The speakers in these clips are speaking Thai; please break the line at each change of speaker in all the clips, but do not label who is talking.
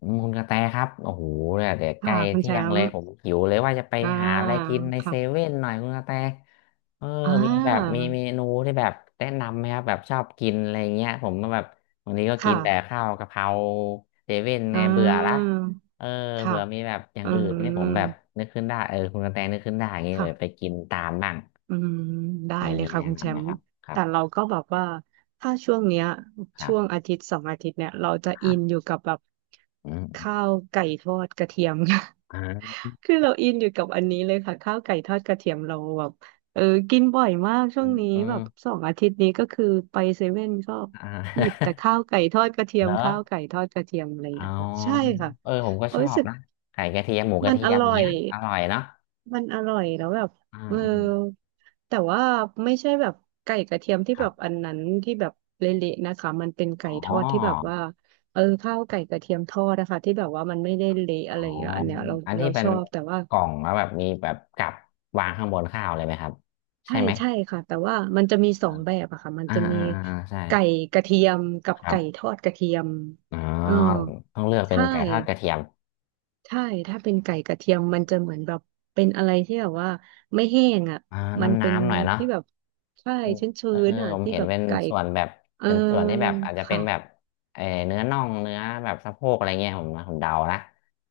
อืมคุณกระแตครับโอ้โหเนี่ยเดี๋ยวใกล้
ค่ะคุณ
เที่
แช
ยง
ม
เลย
ป์
ผมหิวเลยว่าจะไป
อ่า
หาอะไรกินในเซ
ค่ะ
เว่นหน่อยคุณกระแตเออ
อ่
มีแบบมี
า
เมนูที่แบบแนะนำไหมครับแบบชอบกินอะไรเงี้ยผมก็แบบวันนี้ก็กิน
ค่ะ
แต่ข้าวกะเพราเซเว่นไง
อ่
เบื่อละ
า
เออ
ค่ะ
เผื่อมีแบบอย่าง
อื
อื่นนี่ผมแบบ
ม
นึกขึ้นได้เออคุณกระแตนึกขึ้นได้อย่างเงี้ยแบบไป
ค่ะ
กินตามบ้าง
อืมได้
มี
เลย
มี
ค่ะ
แนะ
คุณแช
นำไหม
มป์
ครับครั
แต่
บ
เราก็แบบว่าถ้าช่วงเนี้ย
ครั
ช่
บ
วงอาทิตย์สองอาทิตย์เนี่ยเราจะ
ครั
อินอยู่
บ
กับแบบ
อืม
ข้าวไก่ทอดกระเทียม
อ่า
คือเราอินอยู่กับอันนี้เลยค่ะข้าวไก่ทอดกระเทียมเราแบบเออกินบ่อยมากช่ว
อื
งนี้แบบ
ม
สองอาทิตย์นี้ก็คือไปเซเว่นก็
อ่
หยิบแต่
า
ข้าวไก่ทอดกระเที ย
เหร
ม
อ
ข้าวไก่ทอดกระเทียมอะไรอย่าง
อ๋อ
เงี้ยค่ะใช่ค่ะ
เออผมก็
เรา
ชอ
รู้
บ
สึก
นะไข่กระเทียมหมูกระ
มัน
เที
อ
ยม
ร่อ
เนี้
ย
ยอร่อยเนาะ
มันอร่อยแล้วแบบ
อ่า
เออ
อืม
แต่ว่าไม่ใช่แบบไก่กระเทียมที่
ค
แบ
รั
บอั
บ
นนั้นที่แบบเละๆนะคะมันเป็นไก่
อ๋
ทอดที่แบบ
อ
ว่าเออข้าวไก่กระเทียมทอดนะคะที่แบบว่ามันไม่ได้เละ
อ๋อ
อะไรอย่างเงี้ยอันเนี้ยเรา
อันที่
เรา
เป็
ช
น
อบแต่ว่า
กล่องแล้วแบบมีแบบกับวางข้างบนข้าวเลยไหมครับใช่
ใช่
ไหม
ใช่ค่ะแต่ว่ามันจะมี
อ่า
สองแบบอะค่ะมัน
อ่า
จะมี
อ่าอ่าใช่
ไก่กระเทียมกับ
ครั
ไก่ท
บ
อดกระเทียม
อ๋อ
เออ
ต้องเลือกเป็น
ใช่
ไก่ทอดกระเทียม
ใช่ถ้าเป็นไก่กระเทียมมันจะเหมือนแบบเป็นอะไรที่แบบว่าไม่แห้งอ่ะ
อ่า
มัน
น้ำ
เป็น
น้ำหน่อยเนาะ
ที่แบบใช่
เป็น
ชื้
เออ
นๆอ่ะ
ผม
ที่
เห็น
แบบ
เป็น
ไก่
ส่วนแบบ
เออ
เป็นส่วนที่แบบอาจจะเป็น
ค่ะ
แบบเออเนื้อน่องเนื้อแบบสะโพกอะไรเงี้ยผมเดานะ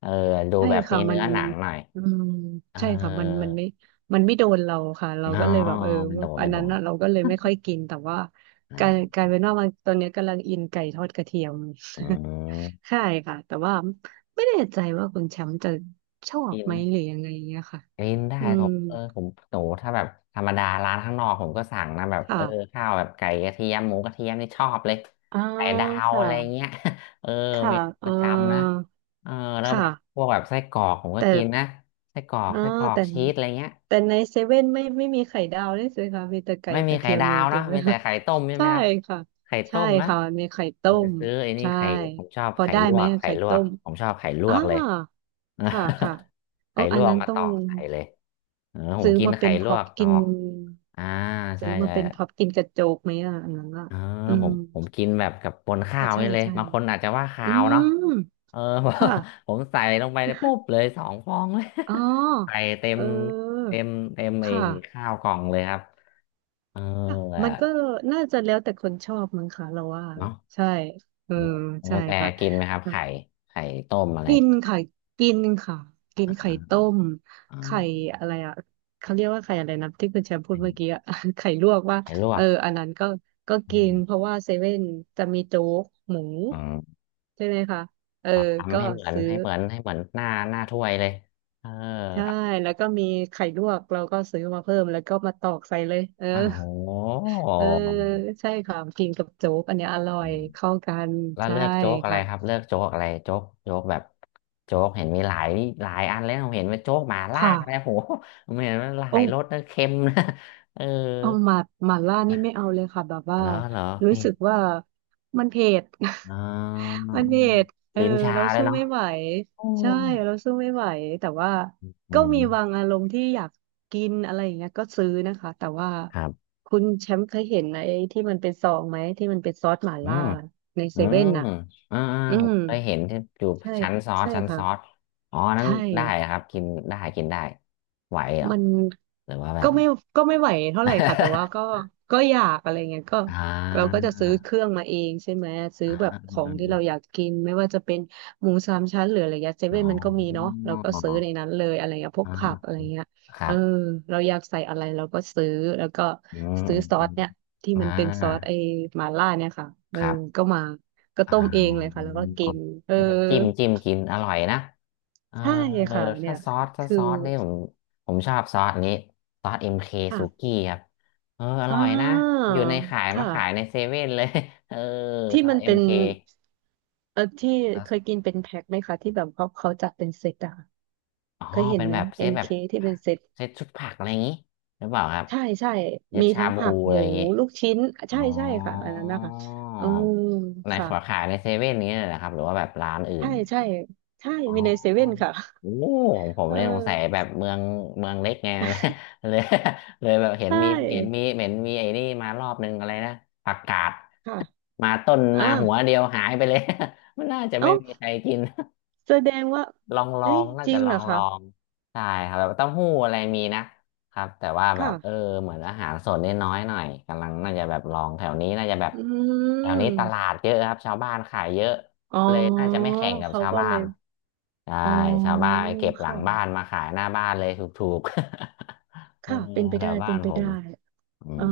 เออดู
ใช่
แบบมี
ค่ะมั
เนื้
น
อหนังหน่อย
อืม
เออ
ใช่ค่ะมันไม่โดนเราค่ะเรา
อ๋อ
ก็เลยแบบเออ
ไมันโดน
อั
ไม่
น
โด
นั้น
น
น่ะเราก็เลยไม่ค่อยกินแต่ว่าการ
อ่า
การเป็นว่ามันตอนนี้กำลังอินไก่ทอดกระเทียม
อื ม
ใช่ค่ะแต่ว่าไม่แน่ใจว่าคุณแชมป์จะชอบ
กิน
ไหมหรือยังไงเงี้ยค่ะ
กินได้
อื
ผ
ม
มเออผมโหถ้าแบบธรรมดาร้านข้างนอกผมก็สั่งนะแบบเออ
ค่ะ
ข้าวแบบไก่กระเทียมหมูกระเทียมนี่ชอบเลย
อ่า
ไก่ดาว
ค่ะ
อะไรเงี้ย เออ
ค่ะ
เมนู
เอ
ป
อ
ระจำนะเออแล้วแบ
ค่ะ
บพวกแบบไส้กรอก ผมก็
แต่
กินนะไส้กรอก
เออ
ไส้กรอก
แต่
ชีสอะไรเงี้ย
แต่ในเซเว่นไม่มีไข่ดาวด้วยสิคะมีแต่ไก่
ไม่
ก
มี
ระ
ไข่
เทียม
ดา
อย่า
ว
งเดี
เนอะ
ยวเล
มี
ย
แต่
ค่ะ
ไข่ต้มใช่ ไหม
ใช่
ครับ
ค่ะ
ไข่
ใช่
ต้มนะ
ค่ะ มีไข่
ผ
ต้
ม
ม
ซื้อไอ้นี่
ใช่
ไข่ผมชอบ
พอ
ไข่
ได้
ล
ไห
ว
ม
กไข่
ไข่
ลว
ต้
ก
ม
ผมชอบไข่ล
อ่า
วกเลย
ค่ะค่ะ เออ
ไข่ล
อัน
วก
นั้น
มา
ต้อ
ต
ง
อกไข่เลยเออผม
ซื้อ
กิน
มาเป็
ไข่
น
ล
พ็
ว
อป
กต
กิ
อ
น
กอ่าใช่
ซื้อมา
ใช่
เป็นพ็อปกินกระโจกไหมอ่ะอันนั้นอ่ะ
เออ
อื
ผ
ม
มผมกินแบบกับบน
ใช่
ข้าว
ใช่
นี่เลย
ใช่
บางคนอาจจะว่า
อื
คาวเนาะ
ม
เออ
ค่ะ
ผมใส่ลงไปเลยปุ๊บเลยสองฟองเลย
อ๋อ
ใส่เต็
เ
ม
ออ
เต็มเต็ม
ค
ไอ้
่ะ
ข้าวกล่องเลยครับเออ
ค่ะ
อะ
มันก็น่าจะแล้วแต่คนชอบมั้งค่ะเราว่า
เนาะ
ใช่เออ
น้องก
ใช่
ระแต
ค่ะ
กินไหมครับไข่ต้มอะไร
กินไข่กินค่ะกิน
อ่า
ไข่ต้มไข่
อ่า
อะไรอ่ะเขาเรียกว่าไข่อะไรนะที่คุณแชมป์พู
ไข
ดเมื่อกี้
่
อะ ไข่ลวกว่า
ไข่ลว
เอ
ก
ออันนั้นก็
อื
กิน
ม
เพราะว่าเซเว่นจะมีโจ๊กหมู
อืม
ใช่ไหมคะเออ
เราทำ
ก็
ให้เหมือน
ซื้อ
ให้เหมือนให้เหมือนหน้าถ้วยเลยเออ
ใช่ แล้วก็มีไข่ลวก เราก็ซื้อมาเพิ่ม แล้วก็มาตอกใส่เลย เออ
อ้าวโห
เออ ใช่ค่ะกินกับโจ๊กอันเนี้ยอร่อ
อื
ย
ม
เข้ากัน
แล้ว
ใช่
เลือกโจ๊กอะไร
ค่ะ
ครับเลือกโจ๊กอะไรโจ๊กแบบโจ๊กเห็นมีหลายหลายอันเล้วเห็นว่าโจ๊กหมาล่า
ค่ะ
อะไรโหผมเห็นว่าหลา
โอ้
ยรสนะเค็มนะ เออ
เอาหมาหมาล่านี่ไม่เอาเลยค่ะแบบว่า
เหรอเหรอ
รู้
เผ็
สึ
ด
กว่ามันเผ็ด
ออ
มันเผ็ดเออ
ลิ้นชา
เรา
เลย
สู้
เนาะ
ไม่ไหว
โอ
ใช่เราสู้ไม่ไหวแต่ว่า
อื
ก็มี
ม
บางอารมณ์ที่อยากกินอะไรอย่างเงี้ยก็ซื้อนะคะแต่ว่า
ครับ
คุณแชมป์เคยเห็นไอ้ที่มันเป็นซองไหมที่มันเป็นซอสหม่า
อื
ล่า
ม
ใน
อื
เซ
ม
เว่นน่ะ
อ่าอ่า
อื
ผ
ม
มเคยเห็นที่อยู่
ใช่
ชั้นซอส
ใช่
ชั้นซอส
ค่ะ
อ๋อนั้น
ใช่
ได้ครับกินได้กินได้ไหวเหรอ
มัน
หรือว่าแบ
ก็
บ
ไม่ก็ไม่ไหวเท่าไหร่ค่ะแต่ว่าก็ ก็อยากอะไรเงี้ยก็
อ่
เราก็
า
จะซื้อเครื่องมาเองใช่ไหมซื้อ
อ่า
แบบของที่เราอยา
อ
กกินไม่ว่าจะเป็นหมูสามชั้นหรืออะไรเงี้ยเซ
อ๋
เว่
อ
นมันก็มีเนาะเราก็ซื้อในนั้นเลยอะไรเงี้ยพวก
อ่
ผักอะ
า
ไรเงี้ย
ค
เอ
รั
อ
บ
เราอยากใส่อะไรเราก็ซื้อแล้วก็
อืม
ซื้อซอ
อื
ส
ม
เนี่ยที่
อมอ่า
มันเป็นซอสไอ้หม่าล่าเนี่ยค่ะเอ
ค
อ
รับ
ก็มาก็
อ่
ต้มเองเลย
า
ค่ะแล้วก็กินเออ
แล้วก็จิ้มกินอร่อยนะ เออ
ใช่ค่ะเนี่
ถ้า
ย
ซอสถ้า
คือ
ซอสนี่ผมชอบซอสนี้ซอสเอ็มเคซู
ค่ะ
กี้ครับเอออ
อ่
ร่อยนะ
า
อยู่ในขายมา
ค่ะ
ขายในเซเว่นเลย เออ
ที่
ซอ
มั
ส
น
เอ็
เป็
ม
น
เค
เออที่
แล้ว
เคยกินเป็นแพ็คไหมคะที่แบบเขาจัดเป็นเซตอะค่ะ
อ๋อ
เคยเห็น
เป็น
ไหม
แบบเซตแบ
MK
บ
ที่
ผั
เป็
ก
นเซต
เซตชุดผักอะไรอย่างนี้หรือเปล่าครับ
ใช่
เซต
มี
ชา
ทั้ง
บู
ผัก
อะ
ห
ไร
มู
อย่างงี้
ลูกชิ้น
อ๋อ
ใช่ค่ะอันนั้นนะคะอืม
ใน
ค่ะ
ขอขายในเซเว่นนี้เลยนะครับหรือว่าแบบร้านอื่
ใช่
น
ใช่ใช่
อ๋อ
มีในเซเว่นค่ะ
โอ้ผม
เอ
เนี่ยสงสัย
อ
แบบเมืองเมืองเล็กไง เลย เลยแบบเห็น
ใช่
มีเห็นมีไอ้นี่มารอบนึงอะไรนะผักกาด
ค่ะ
มาต้น
อ่า
มาหัวเดียวหายไปเลย มันน่าจะ
เอ้า
ไม่มีใครกิน
แสดงว่า
ลองลอ
เฮ้ย
งน่า
จริ
จะ
ง
ล
เห
อ
รอ
งล
คะ
องใช่ครับแบบเต้าหู้อะไรมีนะครับแต่ว่าแบบเออ
ค่ะ
เหมือนอาหารสดนี่น้อยหน่อยกำลังน่าจะแบบลองแถวนี้น่าจะแบบ
อื
แถวนี้ตลา
ม
ดเยอะครับชาวบ้านขายเยอะ
อ๋อ
เลยน่าจะไม่แข่งกับ
เขา
ชาว
ก็
บ้า
เล
น
ย
ใช่
อ๋อ
ชาวบ้านไปเก็บหลังบ้าน
ค่ะ
มาขายหน้าบ้านเลยถูกๆ เออ
ค่ะเป็นไป
แถ
ได้
วบ้า
เป็น
น
ไป
ผ
ได้
มอื
เออ
ม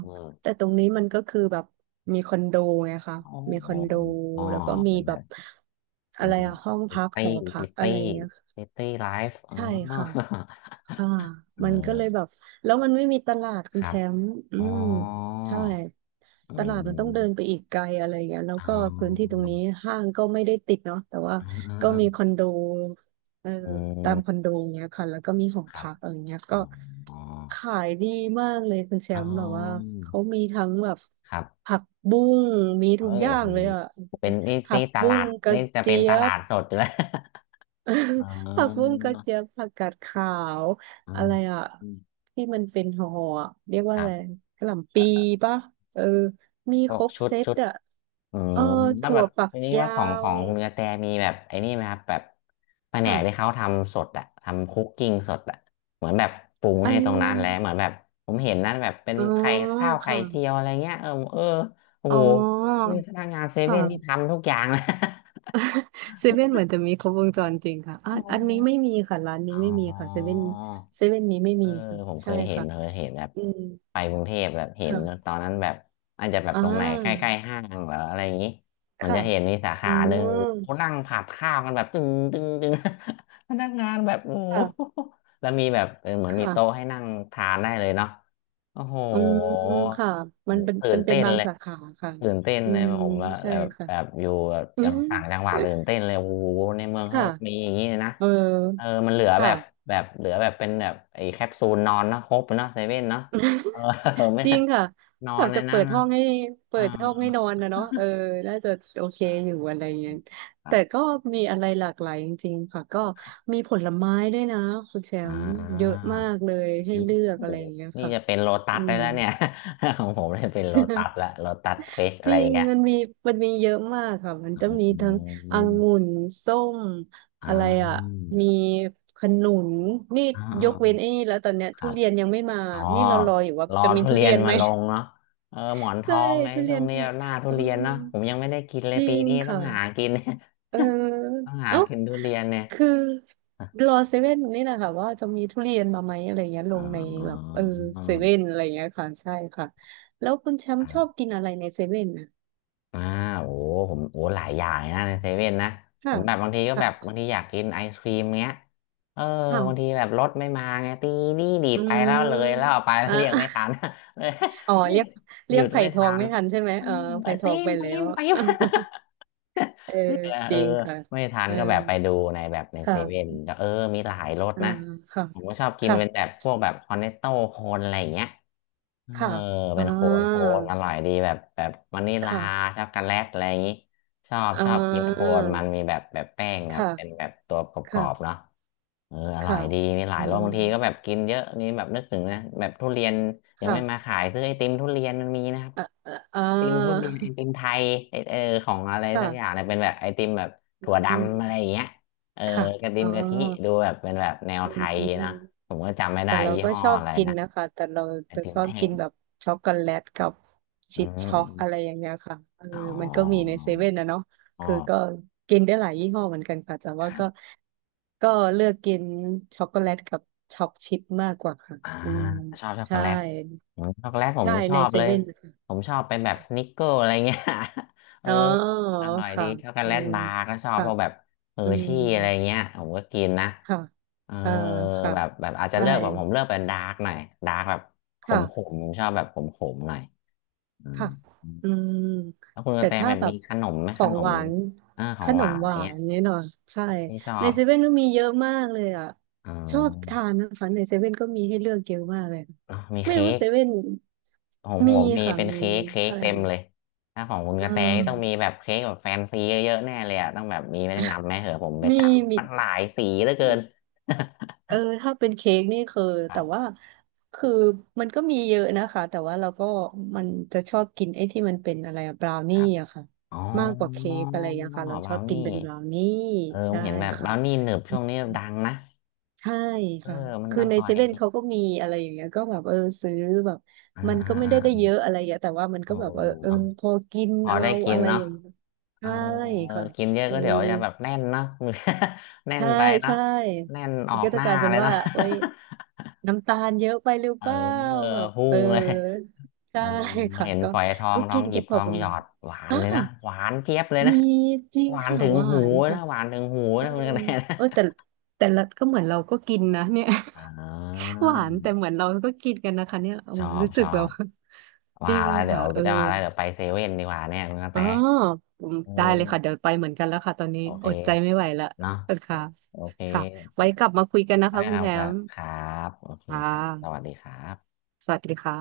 อืม
แต่ตรงนี้มันก็คือแบบมีคอนโดไงคะ
อ๋
มีคอ
อ
นโด
อ๋อ
แล้วก็มี
เป็น
แบ
แบ
บ
บเป็
อะ
น
ไรอะห้อง
ซิ
พัก
ตี้
หอพั
ซิ
กอะ
ตี้
ไรเงี้ย
ซิตี้ไลฟ์อ๋อ
ใช่ค่ะ ค่ะ
เอ
มันก็เลย
อ
แบบแล้วมันไม่มีตลาดคุ
ค
ณแช
รับ
มป์อื
อ๋
ม
อ
ใช่
อื
ตลาดมันต้องเดินไป
ม
อีกไกลอะไรอย่างเงี้ยแล้ว
อ๋
ก็พื้นที่ต
อ
รงนี้ห้างก็ไม่ได้ติดเนาะแต่ว่า
เอ๋ออ
ก็
เออ
มีคอนโดเออ
อื
ตามคอ
ม
นโดอย่างเงี้ยค่ะแล้วก็มีหอ
ครับ
พักอะไรเงี้ย
อ๋
ก็
ออ๋อ
ขายดีมากเลยคุณแช
อ๋อ
มป์แบบว่าเขามีทั้งแบบ
ครับ
ผักบุ้งมี
เฮ้
ทุก
ย
อย่า
โอ้
ง
โห
เลยอะ
เป็นนี่
ผั
นี่
ก
ต
บุ้
ลา
ง
ด
กระ
นี่จะเป็
เจี๊
นต
ย
ลา
บ
ดสดอยู่แล้ว อ่
ผักบุ้ง
า
กระเจี๊ยบผักกาดขาวอะไรอ่ะ
อืม
ที่มันเป็นห่อๆอะเรียกว่า
ครั
อะไร
บ
กะหล่ำปีป่ะเออมี
พ
ค
วก
รบ
ชุด
เซต
ชุด
อ่ะ
อื
เออ
มแล้ว
ถั่
แบ
ว
บ
ฝัก
ทีนี้ว่า
ยา
ของข
ว
องคุณกระแตมีแบบไอ้นี่ไหมครับแบบแผนกที่
ค่ะ
เขาทำสดอะทำคุกกิ้งสดอะเหมือนแบบปรุง
อั
ให้ตรงนั้นแล้ว
น
เหมือนแบบผมเห็นนั่นแบบเป็น
อ๋อ
ไข่ข้าวไข่
ค่ะ
เจียวอะไรเงี้ยเออเออโอ้
อ๋อ
โหนี่พนักงานเซเว่นนี่
ค่ะ
ทำทุกอย่างนะ
เซเว่นเหมือนจะมีครบวงจรจริงค่ะ อ่ะ
อ๋อ
อันนี้ไม่มีค่ะร้าน นี้
อ๋อ
ไม่มีค่ะเซเว่นนี้ไม่
เอ
มี
อ
ค่ะ
ผมเค
ใช่
ยเห็น
ค่ะ
แบบ
อืม
ไปกรุงเทพแบบเห็น
ค่ะ
ตอนนั้นแบบอาจจะแบบ
อ่
ตรงไหนใก
า
ล้ๆห้างเหรออะไรอย่างนี้มัน
ค่ะ
จะเห็นมีสา
อื
ขาหนึ่ง
ม
โอ้นั่งผัดข้าวกันแบบตึงตึงตึง พนักงานแบบโอ้โห
ค่ะ
แล้วมีแบบเหมือ
ค
นมีโต๊ะให้
่ะ
นั่งทานได้เลยเนาะโอ้โห
อืมค่ะ มันเป็น
ตื่
เป็
น
นเป็
เต้
น
น
บาง
เลย
สาขาค่ะ
ตื่นเต้น
อื
เลย
ม
ผมว่า
ใช่
แบบ
ค่ะ
แบบอยู่แบบจัง ต่างจังหวัดตื่นเต้นเลยโอ้โหในเมือง
ค่ะ
เขามีอย่างนี้เลยนะ
เออ
เออมันเหลือแบ
ค่ะ
บแบบเหลือแบบเป็นแบบไอ้แคปซูลนอนนะครบเนาะเซเว่นเนาะเออ ไม่
จริงค่ะ
นอ
แบ
น
บ
ใน
จะ
นั้
เปิ
น
ด
นะ
ห้องให้
เอ
เปิดห้องให้นอนนะเนาะเออน่าจะโอเคอยู่อะไรเงี้ย
อครั
แต่
บ
ก็มีอะไรหลากหลายจริงๆค่ะก็มีผลไม้ด้วยนะคุณแช
อ่
มป์เยอะ
า
มากเลย
โอ้
ให้เลือกอะ
โห
ไรอย่างเงี้ย
นี่
ค่ะ
จะเป็นโลตั
อื
สได้
ม
แล้วเนี่ย ของผมเนี่ยเป็นโลตัสละโลตัสเฟส
จ
อะไร
ริง
เงี้ย
มันมีมันมีเยอะมากค่ะมัน
อ
จะมี
ื
ทั้งอ
ม
งุ่นส้ม
อ่
อะไรอ่ะ
า
มีขนุนนี่
อ่
ยกเว้
า
นไอ้นี่แล้วตอนเนี้ย
ค
ทุ
รับ
เรียนยังไม่มา
อ๋อ
นี่เรารออยู่ว่า
รอ
จะมี
ทุ
ทุ
เรี
เรี
ย
ย
น
นไห
มา
ม
ลงเนาะเออหมอน ท
ใช่
องไง
ทุเรี
ช่
ย
ว
น
ง
แพ
นี้
ง
หน้าทุ
เออ
เรียนเนาะผมยังไม่ได้กินเล
จ
ย
ริ
ปี
ง
นี้ต้อง
ค่ะ
หากิน
เออ
ต้องหา
เอ้า
กินทุเรียนเนี่ย
คือ
อ๋อ
รอเซเว่นนี่แหละค่ะว่าจะมีทุเรียนมาไหมอะไรเงี้ยลงในแบบเออเซเว่นอะไรเงี้ยค่ะใช่ค่ะแล้วคุณแชม
ค
ป์
รั
ชอบ
บ
กินอะไรในเซเว่นนะ
อ่าโอ้ผมโอ้หลายอย่างนะในเซเว่นนะ ผ
ค่ะ
มแบบบางทีก็แบบ
ค
บางทีอยากกินไอศครีมเงี้ยเออ
่ะ
บางทีแบบรถไม่มาไงตีนี่ดี
อื
ดไปแล้วเลย แล้ว
ม
เอาไปแล้ว
อ่
เรียกไม่ทั
ะ
น เลย
อ๋อ เรียก
ห
เรี
ยุ
ยก
ด
ไผ่
ไม่
ทอ
ทั
ง
น
ไม่ทันใช่ไหม
อื
เออ
มไป
ไผ่ท
ตี
อง
ม
ไป
ตี
แล้
ม
ว
ตีม
เออ
เลือกนะ
จ
เออ
ริงค่ะ
ไม่ทัน
เออ
ก็แบบไปดูในแบบใน
ค
เซเว่น
่ะ
แล้วเออมีหลายรส
อ่า
นะ
ค่ะ
ผมก็ชอบกิน
ค่ะ
เป็นแบบพวกแบบคอนเนตโต้โคนอะไรอย่างเงี้ยเออ
ค่ะ
เป็
อ่า
นโคนโคนอร่อยดีแบบวานิลา
ค่ะ
ช็อกโกแลตอะไรอย่างงี้ชอบ
อ่
ชอบกินโค
า
นมันมีแบบแป้ง
ค
ครับเป็นแบ
่ะ
บตัวกรอบๆ
ค่ะ
เนาะเอออร่อ
ค่ะ
ยดีมีหลาย
อื
รสบางทีก็แบบ
ม
กินเยอะนี่แบบนึกถึงนะแบบทุเรียนยังไม่มา
ค่ะ
ขายซื้อไอติมทุเรียนมันมีนะครับ
อ่าอ่า
ติมทุเรียนไอติมไทยเออของอะไรสักอย่าง
ค่ะ
เนี่ยเป็นแบบไอติมแบบ
อื
ถั่วดำอะไรอ
ม
ย่างเงี้ยเออ
ค่ะ
กระติ
อ๋อ
มกะทิดูแบบเป็นแบบแนว
อื
ไทย
ม
นะ ผมก็จำไม่ได้
แต่เรา
ยี่
ก็
ห้อ
ชอบ
อะไร
กิน
นะ
นะคะแต่เรา
ไอ
จะ
ติม
ชอบ
แท่
กิ
ง
นแบบช็อกโกแลตกับ
อื
ชิป
ม
ช็อกอะไร
อ
อย่างเงี้ยค่ะเออ
อ๋
มันก็มีใน
อ
เซเว่นนะเนาะ
อ๋อ
คือก็กินได้หลายยี่ห้อเหมือนกันค่ะแต่
ค
ว่า
รั
ก็
บ
ก็เลือกกินช็อกโกแลตกับช็อกชิปมากกว่าค่ะ
อ่า
อืม
ชอบช็อกโก
ใช่
แลตอืมช็อกโกแลตผม
ใช่
ชอ
ใน
บ
เซ
เลย
เว่นนะคะ
ผมชอบเป็นแบบสนิกเกอร์อะไรเงี้ย เออ
อ๋อ
อร่อยดี
ค่ะ
ช็อกโก
เออ
แลตบาร์ก็ชอบ
ค่ะ
เพราะแบบเฮอ
อื
ร์
ม
ชี่อะไรเงี้ยผมก็กินนะ
ค่ะ
เออ
เออค่ะ
แบบแบบอาจจะ
ใช่
เลือกแบบผมเลือกเป็นดาร์กหน่อยดาร์กแบบข
ค่ะ
มขมผมชอบแบบขมขมหน่อยอืม
ค่ะอืม
แล้วคุณก
แต่
ระแต
ถ้า
แบบ
แบ
มี
บ
ขนมไหม
ข
ข
อง
น
ห
ม
วาน
ข
ข
องห
น
วา
ม
นอะ
ห
ไร
วา
เงี้ย
นเนี่ยเนาะใช่
ที่ชอ
ใน
บ
เซเว่นก็มีเยอะมากเลยอ่ะ
อ๋
ชอบ
อ
ทานนะคะ ในเซเว่นก็มีให้เลือกเยอะมากเลย
เนอะมี
ไม่
เค้
รู้
ก
เซเว่น
ของผ
มี
มมี
ค่ะ
เป็น
มี
เค้กเค้ก
ใช่
เต็มเลยถ้าของคุณก
เอ
ระแตนี่ต้องมี
อ
แบบเค้กแบบแฟนซีเยอะๆแน่เลยอ่ะต้องแบบมีแนะนำไหมเหอะผมไป
มี
ตาม
มี
มันหลายสีเหลือเกิน
เออถ้าเป็นเค้กนี่คือ
ครั
แต่ว่า
บ
คือมันก็มีเยอะนะคะแต่ว่าเราก็มันจะชอบกินไอ้ที่มันเป็นอะไรบราว
ค
นี่
รับ
อะค่ะ
อ๋อ
มากกว่าเค้กอะไรอย่างเงี้ย
บ
ค่ะเราช
รา
อบ
ว
กิ
นี่
นเป็นบราวนี่
เออผม
ใช่
เห็นแบบบ
ค่ะ
ราวนี่หนึบช่วงนี้ดังนะ
ใช่
เออ
ค่ะ
มัน
คือ
อ
ใน
ร่อ
เซ
ย
เว่น
ดี
เขาก็มีอะไรอย่างเงี้ยก็แบบเออซื้อแบบ
อ่า
มัน
อ่า
ก็ไม่ได้ได้
อ่า
เยอะอะไรอย่างเงี้ยแต่ว่ามัน
โอ้
ก็แบบเออเออ
เนาะ
พอกิน
พอได้
เรา
กิน
อะไร
เนาะ
อย่างเงี้ย
เออ
ใช่ค่ะ
กินเยอะ
เออ
ก็เดี๋ยวจะแบบแน่นเนาะ แน่น
ใช่
ไปเนาะ
ใช่
แน่นอ
มั
อ
น
ก
ก็
ห
จะ
น้า
กลายเป็น
เลย
ว่า
เนาะ
โอ้ย น้ำตาลเยอะไปหรือ
เอ
เป
อ
ล่าแบบ
พุ่
เออ
งเลย เอ
ใช่
อ
ค่ะ
เห็น
ก็
ฝอยทอง
ก็
ทอ
กิ
ง
น
ห
แก
ยิบ
พ
ท
อ
อ
ป
ง
ระ
หยอ
มาณ
ดหวาน
อ่า
เลยนะหวานเจี๊ยบเลยนะ
มีจริง
หวาน
ค่ะ
ถึง
หวา
หู
นค่ะ
นะหวานถึงหู
เออ
นะคุณกระแตนะ
เออแต่แต่ละก็เหมือนเราก็กินนะเนี่ย
อ่า
หวานแต่เหมือนเราก็กินกันนะคะเนี่ยโอ้
ชอบ
รู้สึ
ช
ก
อ
แบบ
บ
จ
ว่า
ริง
แล้วเดี๋ย
ค่ะ
ว
เออ
จะว่าแล้วเดี๋ยวไปเซเว่นดีกว่าเนี่ยคุณกระ
อ๋
แต
ออืม
เอ
ได้เลยค่ะเดี๋ย
อ
วไปเหมือนกันแล้วค่ะตอนนี้
โอเค
อดใจไม่ไหวละ
เนาะ
เออค่ะ
โอเค
ค่ะไว้กลับมาคุยกันนะ
ไว้
คะคุ
ค
ณ
รั
แช
บ
มป์
ครับโอเค
ค่
ครับสวัส
ะ
ดีครับ
สวัสดีค่ะ